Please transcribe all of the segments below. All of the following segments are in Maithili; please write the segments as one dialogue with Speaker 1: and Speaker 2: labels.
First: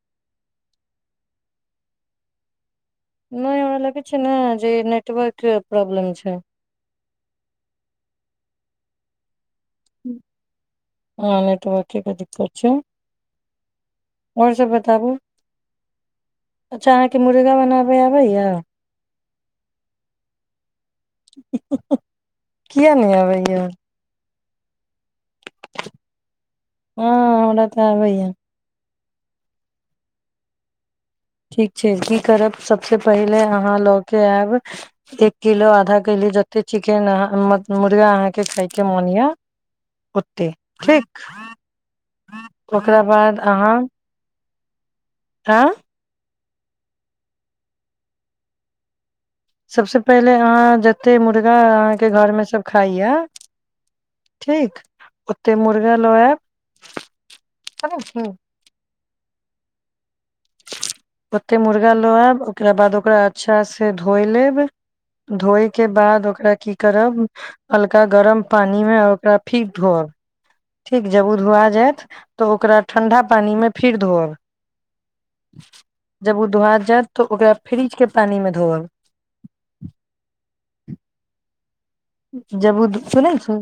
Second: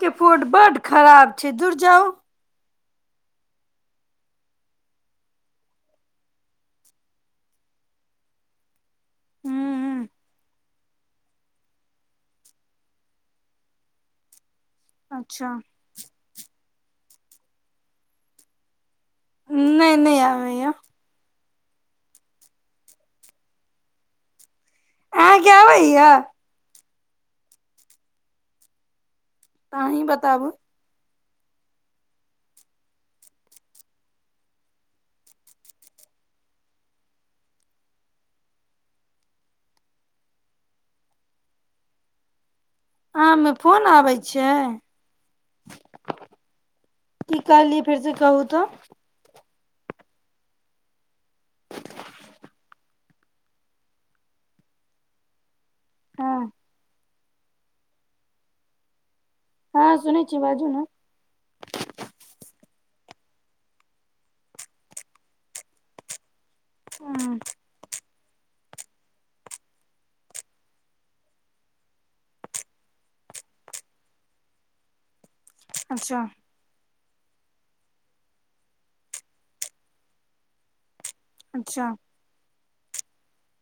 Speaker 1: के फूड बड्ड खराब छै दूर जाउ
Speaker 2: नहि हमरा लगै छै ने जे नेटवर्क प्रॉब्लम छै
Speaker 1: हुम्
Speaker 2: हाँ नेटवर्क कें दिक्क़त छै आओर सब बताबू
Speaker 1: अच्छा
Speaker 2: के मुर्गा बनाबे आबै या
Speaker 1: नहि नहि आबैय या
Speaker 2: हुँ हह किए नहि अबैय
Speaker 1: अहाँ कें आबैय या
Speaker 2: हँ हमअरा तऽ आबैया
Speaker 1: त अन्हि बताबु
Speaker 2: ठीक छै की करब सभसँ पहिले अहाँ लऽ कऽ आयब एक किलो आधा किलो जतेक चिकेन अहाँ मुर्गा अहाँके खायके मोन यए ओतेक ठीक ओकरा बाद अहाँ
Speaker 1: छा
Speaker 2: आँ
Speaker 1: की कहली फेर से कहू तऽ
Speaker 2: सबस पहिले अहाँ एते मुर्गा अहाँके घर मे सब खइया ठीक त मुर्गा लोय
Speaker 1: हँ
Speaker 2: त ह
Speaker 1: हँ सुन
Speaker 2: ओते मुर्गा लोआ एकरा बाद ओकरा अच्छा से धोइ लेब धोए के बाद ओकरा की करब
Speaker 1: हूँ
Speaker 2: अलका गरम पानिमे ओकरा फीक धोअब ठीक जब ओ धोआ जायत तऽ ओकरा ठण्डा पानिमे फेर धोअब
Speaker 1: अच्छा
Speaker 2: जब ओ दुहार जात तऽ ओकरा फ्रिज के पानी मे धोअल
Speaker 1: अच्छा
Speaker 2: जबू सुन छ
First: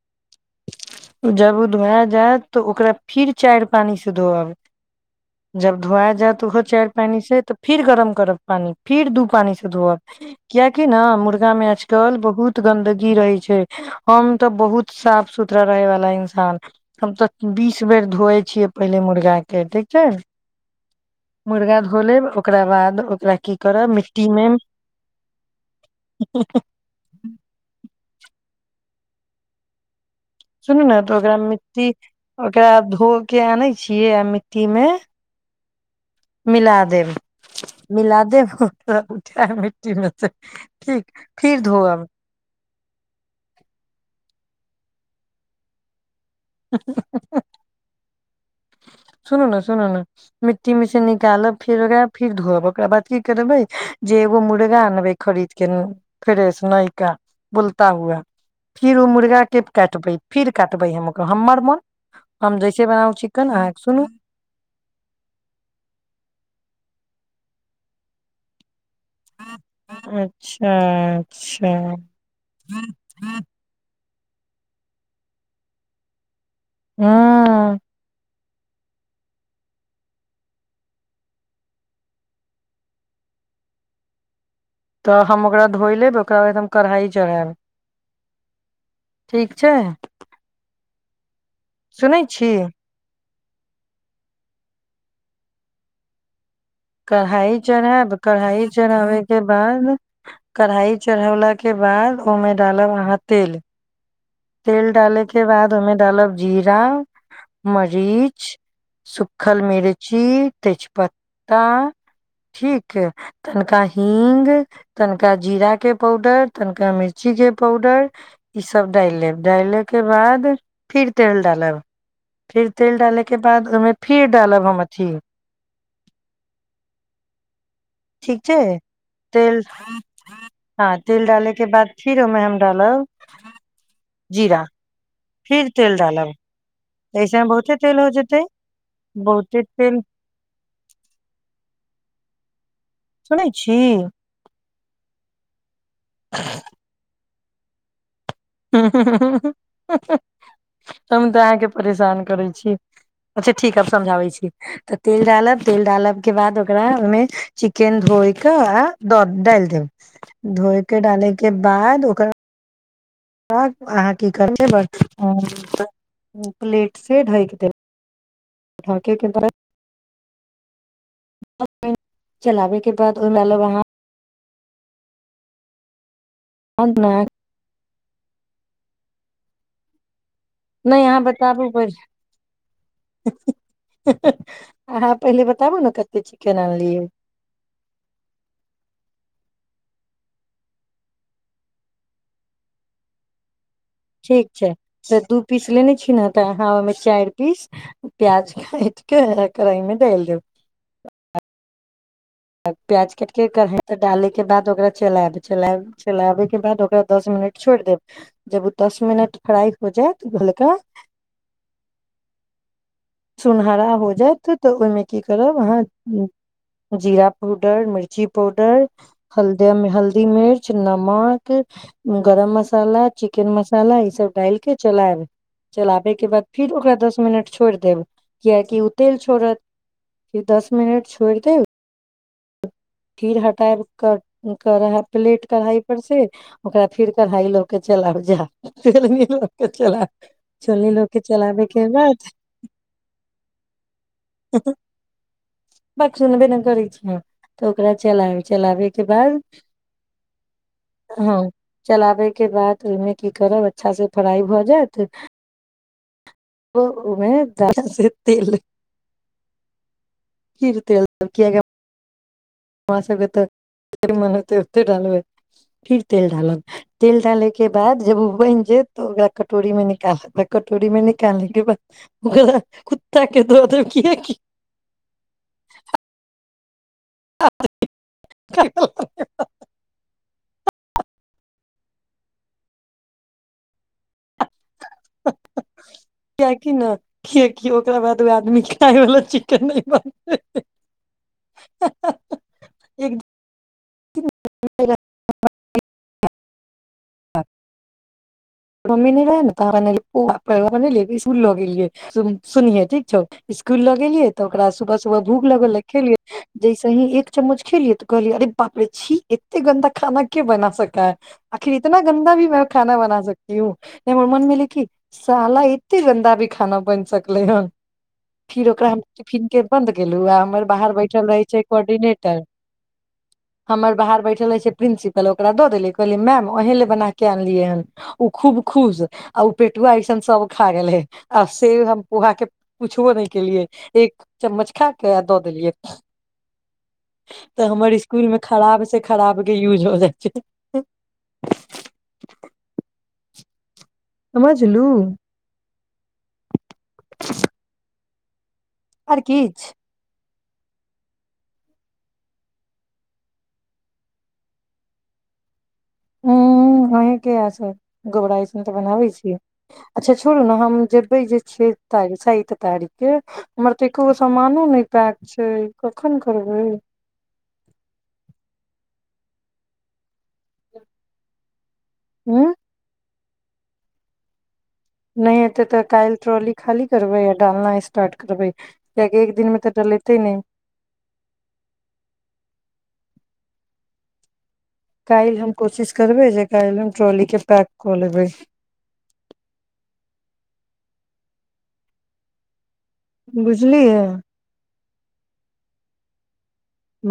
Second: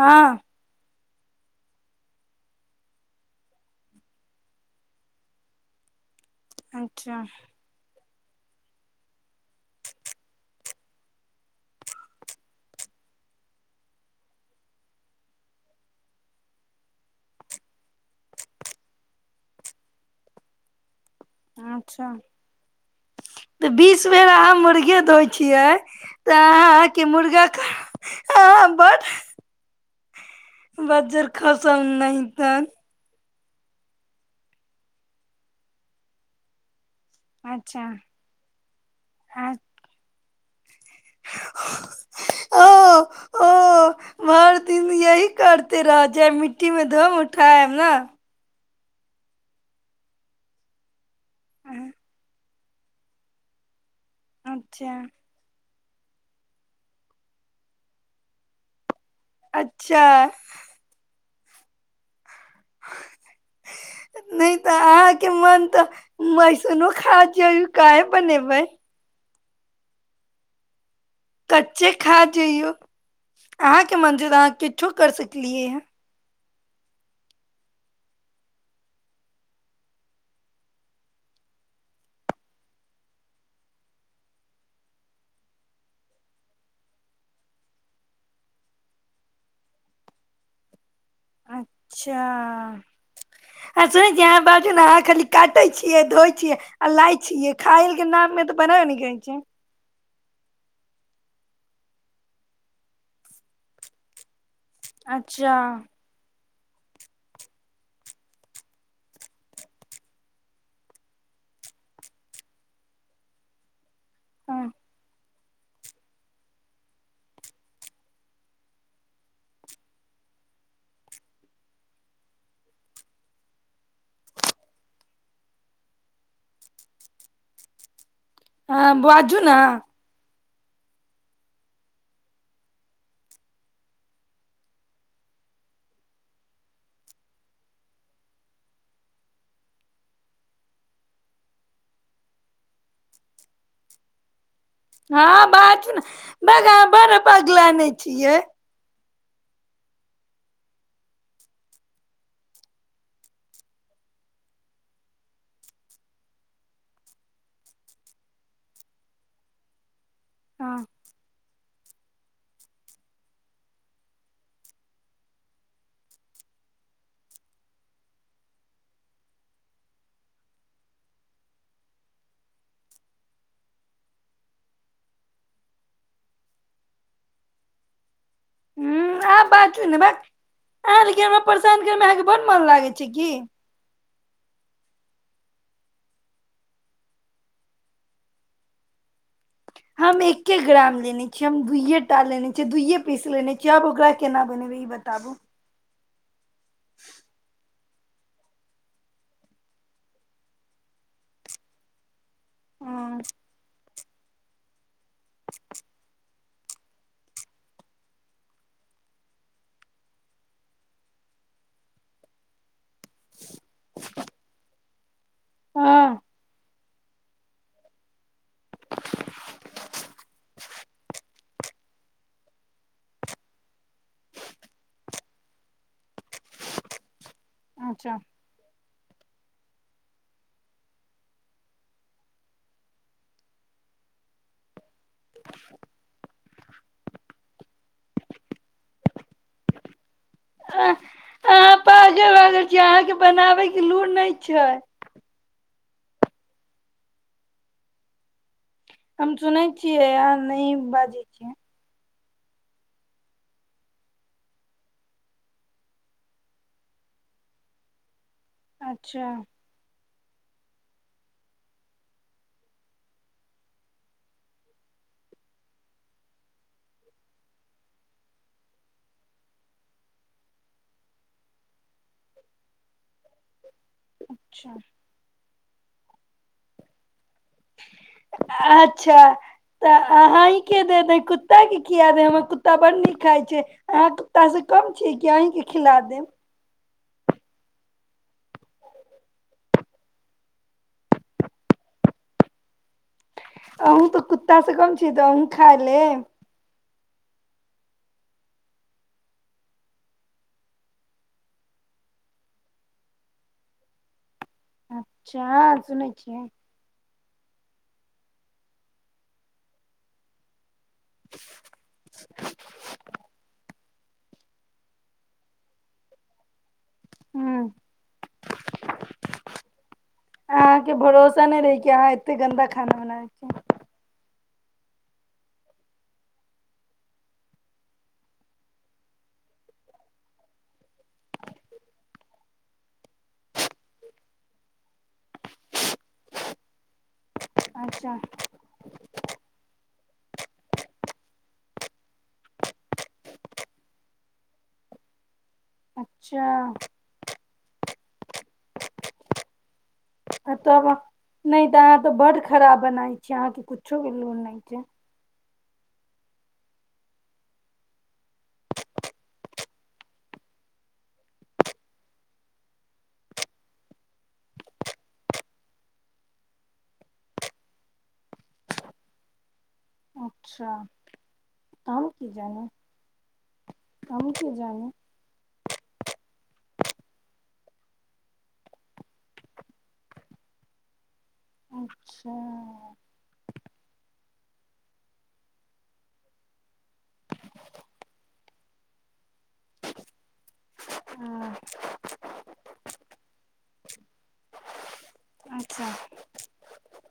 Speaker 1: हँ
Speaker 2: जब ओ धुआ जायत तऽ ओकरा फिर चार पानी से धोअब जब धोआ जायत चायर पानि
Speaker 1: अच्छा
Speaker 2: से तऽ फिर गरम गरम पानी फिर दु पानी स धोअब क्युकी न मुरगामे चल बहुत गन्दगी रहै छै हम तऽ बहुत साफ सुथरा रहे वाला इंसान हम तऽ बीस बेर धोए छियै पहिले मुर्गा के ठीक छै मुर्गा धो
Speaker 1: अच्छा
Speaker 2: लेब ओकरा बाद ओकरा की
Speaker 1: तऽ
Speaker 2: करब
Speaker 1: बीस
Speaker 2: मिट्टी
Speaker 1: बेर
Speaker 2: मे
Speaker 1: अहाँ मुर्गे दइ छियै तऽ अहाँ क मुर्गा न बर
Speaker 2: सुनू ने तऽ ओकरा मिट्टी
Speaker 1: नहि तऽ
Speaker 2: ओकरा धो के आनै छियै आ मिट्टी मे मिला देब
Speaker 1: अच्छा
Speaker 2: मिल दे फ उठ
Speaker 1: आ
Speaker 2: मिटी मे त ठीक फिर धो
Speaker 1: ओ ओ भर दिन यह करते रहत ज मिट्टी मे धो उठाब ने
Speaker 2: सुनू ने सुनू ने मिट्टी मिशनी गल फर फर धोआ ओकरा बात की करब भै जेगो मूड़ गा
Speaker 1: अच्छा
Speaker 2: आनबै खरी फेर ऐस नहि का बुलता हुआ फिर ओ मुर्गाक के
Speaker 1: अच्छा
Speaker 2: काटबै फिर काटबै हम हमर मन हम जैसे बनाउ चिकन के सुनू
Speaker 1: नहि तऽ अहाँके मन तऽ मैसनोो खा कय बने भै
Speaker 2: अच्छा अच्छा
Speaker 1: कच्चे खा जइौ आ के मनज त किछो कर सकलिऐ
Speaker 2: हँ तऽ हम ओकरा धोइ लेब ओकरा बाद हम कढ़ाइ चढ़ायब ठीक छै
Speaker 1: अच्छा
Speaker 2: सुनै छी
Speaker 1: आ सुनै छियै अहाँ बात छै ने अहाँ खाली काटै छियै धोए छियै आ लाइ छियै
Speaker 2: कढ़ाइ
Speaker 1: खायल के
Speaker 2: चढ़ब
Speaker 1: नाम मे तऽ
Speaker 2: कढ़ाइ
Speaker 1: बनबे नहि करै
Speaker 2: चढ़ाबे के
Speaker 1: छै
Speaker 2: बाद कढ़ाइ चढ़ौलाके बाद ओहिमे डालब अहाँ तेल तेल डाले के
Speaker 1: अच्छा
Speaker 2: बाद ओहिमे डाला जीरा मरीच सुखल मिर्ची तेजपत्ता ठीक तनिका ह हींग तन तनिका जीरा के पाउडर तनिका मिर्ची के पाउडर ई सब ओ ठीक छै
Speaker 1: हँ बाजू ने
Speaker 2: तेल हँ तेल डाले के बाद फिर ओमे हम डालब जीरा फिर तेल डालब एहिऐसमे बहुते तेल हो जेतै बहुते तेल सुनै छी
Speaker 1: हँ बात ने बा बड़ बगलाे ने छियै
Speaker 2: हम तऽ अहाँके परेशान करै छी अच्छा ठीक ह समझाबै छी तऽ तेल डालब तेल डालब के बाद ओकरा ओहिमे चिकेन धोइ कऽ आ द डालि देब धोइके डाले के बाह दकरा अहाँ की करब प्लेट से ढकि देब ठाके क तरह चलाबयके बाद ओ म लब वहाँ अब न
Speaker 1: ह बाती ने ब
Speaker 2: नहि
Speaker 1: अहाँ
Speaker 2: अहाँ
Speaker 1: ल
Speaker 2: बताबू
Speaker 1: परेशान
Speaker 2: पहिले।
Speaker 1: करमे अहाँके ब्ड मन लागै छै क
Speaker 2: अहाँ पहिले बताबु ने कते चिकन आनलियै
Speaker 1: हम एके ग्राम लेने छियै हम दुूइये टा लेने छियै दुइे पीस लेने छिय
Speaker 2: ठीक छै तऽ दू पीस लेने छी ने तऽ हमे चारि पीस प्याज काटके कढ़ाई मे डेल द प्याज
Speaker 1: हूं
Speaker 2: कटके कर हैं तऽ डाले के बाद ओकरा चलाब चला चलाबै बाद ओकरा दस मिनट छो दे जब ओ दस मिनट फ्राई हो जायत गोलका सुनहरा हो जायत तऽ ओहिमे की करब अहाँ
Speaker 1: हँ
Speaker 2: जीरा पाउडर मिर्ची पाउडर हल्द हल्दी मिर्च नमक गरम मसाला चिकेन मसाला ई सब डाल के चलायब चलाबे के बाद फिर ओकरा दस मिनट छोड़ि देबै
Speaker 1: अच्छा
Speaker 2: य कि तेल छोड़त कि दस मिनट छोड़ि देब खीर हटाए कर प्लेट कढ़ाइ पर से ओकरा फिर कढ़ाई लो के चलउ जा के चला
Speaker 1: अ
Speaker 2: छोलनी लऽ के चलाबे
Speaker 1: अहाँ
Speaker 2: के बाद
Speaker 1: पाजल लागल छीै अहाँके बनाबयके लूुर नहि छै
Speaker 2: बक सुू ने बेन कर छ तऽ ओकरा चलाब छै
Speaker 1: हम सुनै छियै आ नहि बाजै
Speaker 2: हँ
Speaker 1: छियै
Speaker 2: चलाबे के बाद ओहिमे की करब अच्छा से फ्राइ भऽ जायत ओमे
Speaker 1: अच्छा
Speaker 2: खीर तेल किया हमरा सबके तऽ मन होते ओते डालब फिर तेल डालल तेल डाले के बाद जब ओ बनि जेत तऽ ओकरा कटोरी मे निकालत कटोरी मे निकाले के बाद ओकरा कुत्ता के दऽ दे क [unintelligible]
Speaker 1: अच्छा अच्छा
Speaker 2: कियाकि
Speaker 1: तऽ अहा ह के दे दे कुत्ता के कियाादे हमर कु्ता बड़ नीक खाय छै अहा कुत्ता से कम छै कि अहींके खिला देब
Speaker 2: किियि ओकरा बाद ओ आदमी खाय वाल चिकन नहि बनत
Speaker 1: अ तऽ कुत्ता से गम छी तऽ अ खा ले
Speaker 2: ह मम्मी नहि रहे ने तह इसकुल लऽ गेलियै सुनहे ठीक छौ इकुल लऽ गेलियै तऽ ओकरा सुबह सुबह भूख
Speaker 1: अच्छा
Speaker 2: लगल
Speaker 1: सुनै छियै
Speaker 2: खेलियै
Speaker 1: हूँ
Speaker 2: जैसे ही एक जब मुछ खेलियै तो कहलियै अरे बाप रे छीी एते गन्दा खाना क्य बना सकाै आखिर इतना गन्दा भी खाना बना सकै य नहि मर मन मिल कि सााल एते गन्दा भी खान ब सकलै हन फिर ओकरा टिफिन के बन्द गेल आ हमर बाहर
Speaker 1: अहाँके
Speaker 2: बैठल रहे
Speaker 1: भरोसा नहि
Speaker 2: छै
Speaker 1: रहै कि अहाँ एते
Speaker 2: कोर्डिनेटर
Speaker 1: गन्दा खाना बनाबै छियै
Speaker 2: हमर बाहर बैठल रह छै प्रिंसिपल ओकरा देलै कहलियै मैम ओही ल बना के अनलियै हन खूब खुश आ पेटुआ ऐसन सब खा गेल है आ से हम पोहा के पुछबो न केलिये एक चम्मच खा क दऽ देलियै तऽ हमर
Speaker 1: अच्छा
Speaker 2: इकुल मे खराब से खराब के यूज हो जे [unintelligible] समझलू
Speaker 1: अच्छा
Speaker 2: आ किछु
Speaker 1: आ तब नहि तऽ अहाँ तऽ बड्ड खराब बनाै छीियै अहाँके कुछो के लोन नहि छै
Speaker 2: ह्म अहीँके हए गोबरा अइसन तऽ बनाबै छीियै अच्छा छोड़ू ने हम जेबै जे छ तारीख चैत तारीखके हमर तऽ एको गो सामानो नहि पैक छै कखन करबै
Speaker 1: अच्छा त हम की
Speaker 2: उं
Speaker 1: जानी क क जी
Speaker 2: नहि एेतै तऽ काल्हि ट्रॉली खाली करबै आ डालना स्टार्ट करबै कियकि एक दिनमे तऽ डलेतै नहि
Speaker 1: अच्छा
Speaker 2: काल्हि हम कोशिश करबै जे काल्हि हम ट्रली के पैक कऽ लबै
Speaker 1: हँ
Speaker 2: बुझलियै
Speaker 1: अच्छा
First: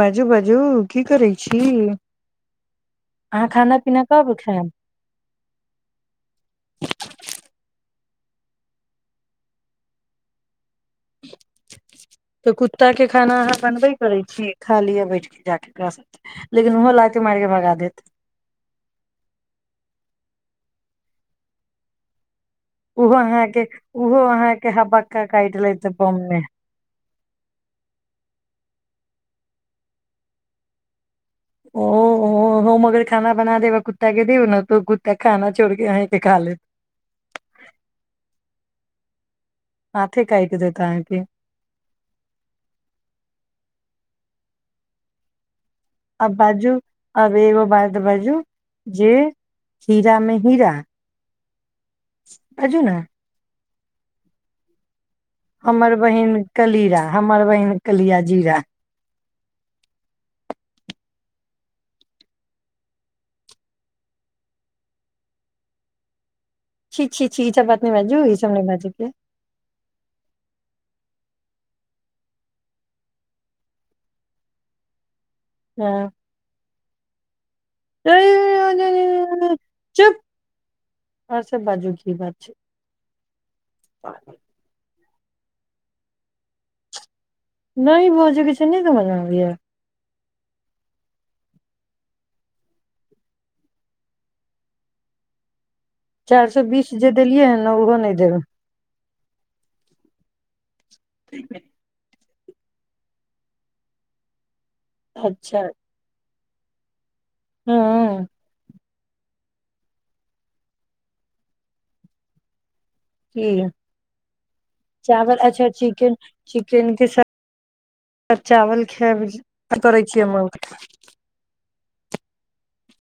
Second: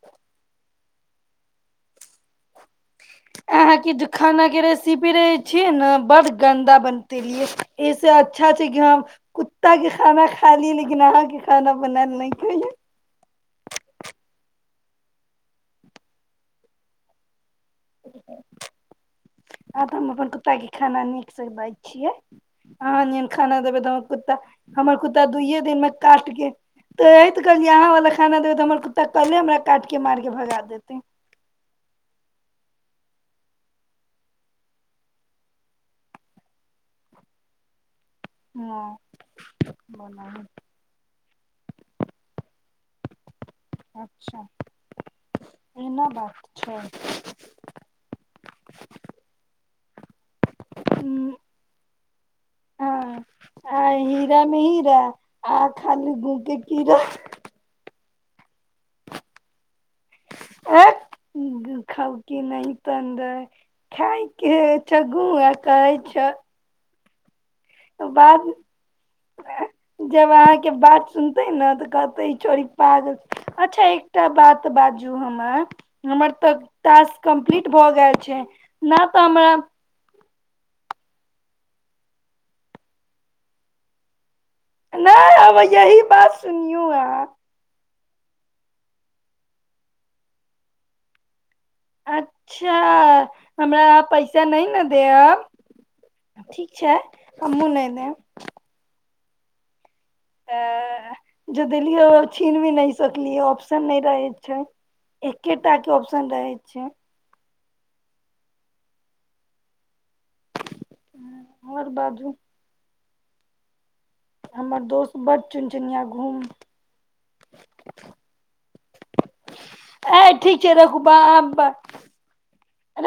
Speaker 2: बाजू बाजू की करै छी अहाँ खाना
Speaker 1: अहाँके
Speaker 2: पीना
Speaker 1: जे
Speaker 2: कब
Speaker 1: खाना के
Speaker 2: खायब
Speaker 1: रेसिपी रहे छियै ने बड गन्दा बनते रयै अच्छा छै कि ह कुत्ता के खाना खा ली लेकिन अहाँके खाना बनायल नहि
Speaker 2: तऽ
Speaker 1: खइयै
Speaker 2: कुत्ता के खाना अहाँ बनबे करै छियै खा लिये बैठ के जााक लेकिन उहो लागते मारिक के भगा देत
Speaker 1: आ त म अपनन कुतागे खाना नीक से दै छियै
Speaker 2: ओहो
Speaker 1: अह खाना
Speaker 2: अहाँके
Speaker 1: देबै तऽ हमर
Speaker 2: ओहो
Speaker 1: कुत्ता
Speaker 2: अहाँके
Speaker 1: हमर कुत्ता
Speaker 2: हबक्का काटि
Speaker 1: दुइयए
Speaker 2: लेत
Speaker 1: दिनमे
Speaker 2: बम मे
Speaker 1: काटके तऽ हे तऽ कहल जे अहाँ वालला खाना देबै तऽ हमर कुत्ता कल्े हमरा काटिके मारिक भगा देतै
Speaker 2: ओ हम मगर खाना बना देब कुत्ता के दऔ ने तऽ कुत्ता खाना छोड़के अके खा ले
Speaker 1: ह
Speaker 2: हथे कइ क दे तहाँके
Speaker 1: अच्छा एना
Speaker 2: आ
Speaker 1: बात
Speaker 2: बाजू
Speaker 1: छै
Speaker 2: हब एो बात त बाजू जे खीरामे
Speaker 1: हूँ,
Speaker 2: [inaudible] बाजू ने
Speaker 1: हँ आ हीरा मे हीरा आ
Speaker 2: हमर
Speaker 1: खाली
Speaker 2: बहिन
Speaker 1: गूं के कीड़ा
Speaker 2: कलीरा हमर बहिन कलिया जीरा
Speaker 1: खी नहि त खाायके छ ग करै छ
Speaker 2: छी छी छी ई सब बात नहि बाजू ई
Speaker 1: बाद
Speaker 2: सब नहि बाजू के
Speaker 1: जब अहाँके बात सुनतय न तऽ कहतय ई छौरी पागल अच्छा एकटा बात बाजू हमर
Speaker 2: हँ,
Speaker 1: हमर तऽ टास्क कम्पलीट भऽ गैल छैय न तऽ हमरा
Speaker 2: चुप आओर सब बाजू की बात छैय?
Speaker 1: नहि अब यही बात सुनीयौ आँहां।
Speaker 2: नहि बजके छैय नहि समझ अबय या।
Speaker 1: अच्छा हमरा पैसा नहि न देअब?
Speaker 2: चारि सए बीस जे देलियै हन ने ओहो नहि देबै।
Speaker 1: आ ज देलियौ। छीन भी नहि सकलियै ऑप्शन नहि रहय छैय। एके
Speaker 2: अच्छा
Speaker 1: टा के ऑप्शन रहै। छैय।
Speaker 2: हँ
Speaker 1: आओर बाजू
Speaker 2: की
Speaker 1: हमर दोस्त
Speaker 2: चावल
Speaker 1: बड
Speaker 2: अच्छा
Speaker 1: चुनचुनिया
Speaker 2: चिकेन
Speaker 1: घूम
Speaker 2: चिकेन के सा चावल खैबे करै
Speaker 1: ए
Speaker 2: छी।
Speaker 1: ठीक छै रखू बा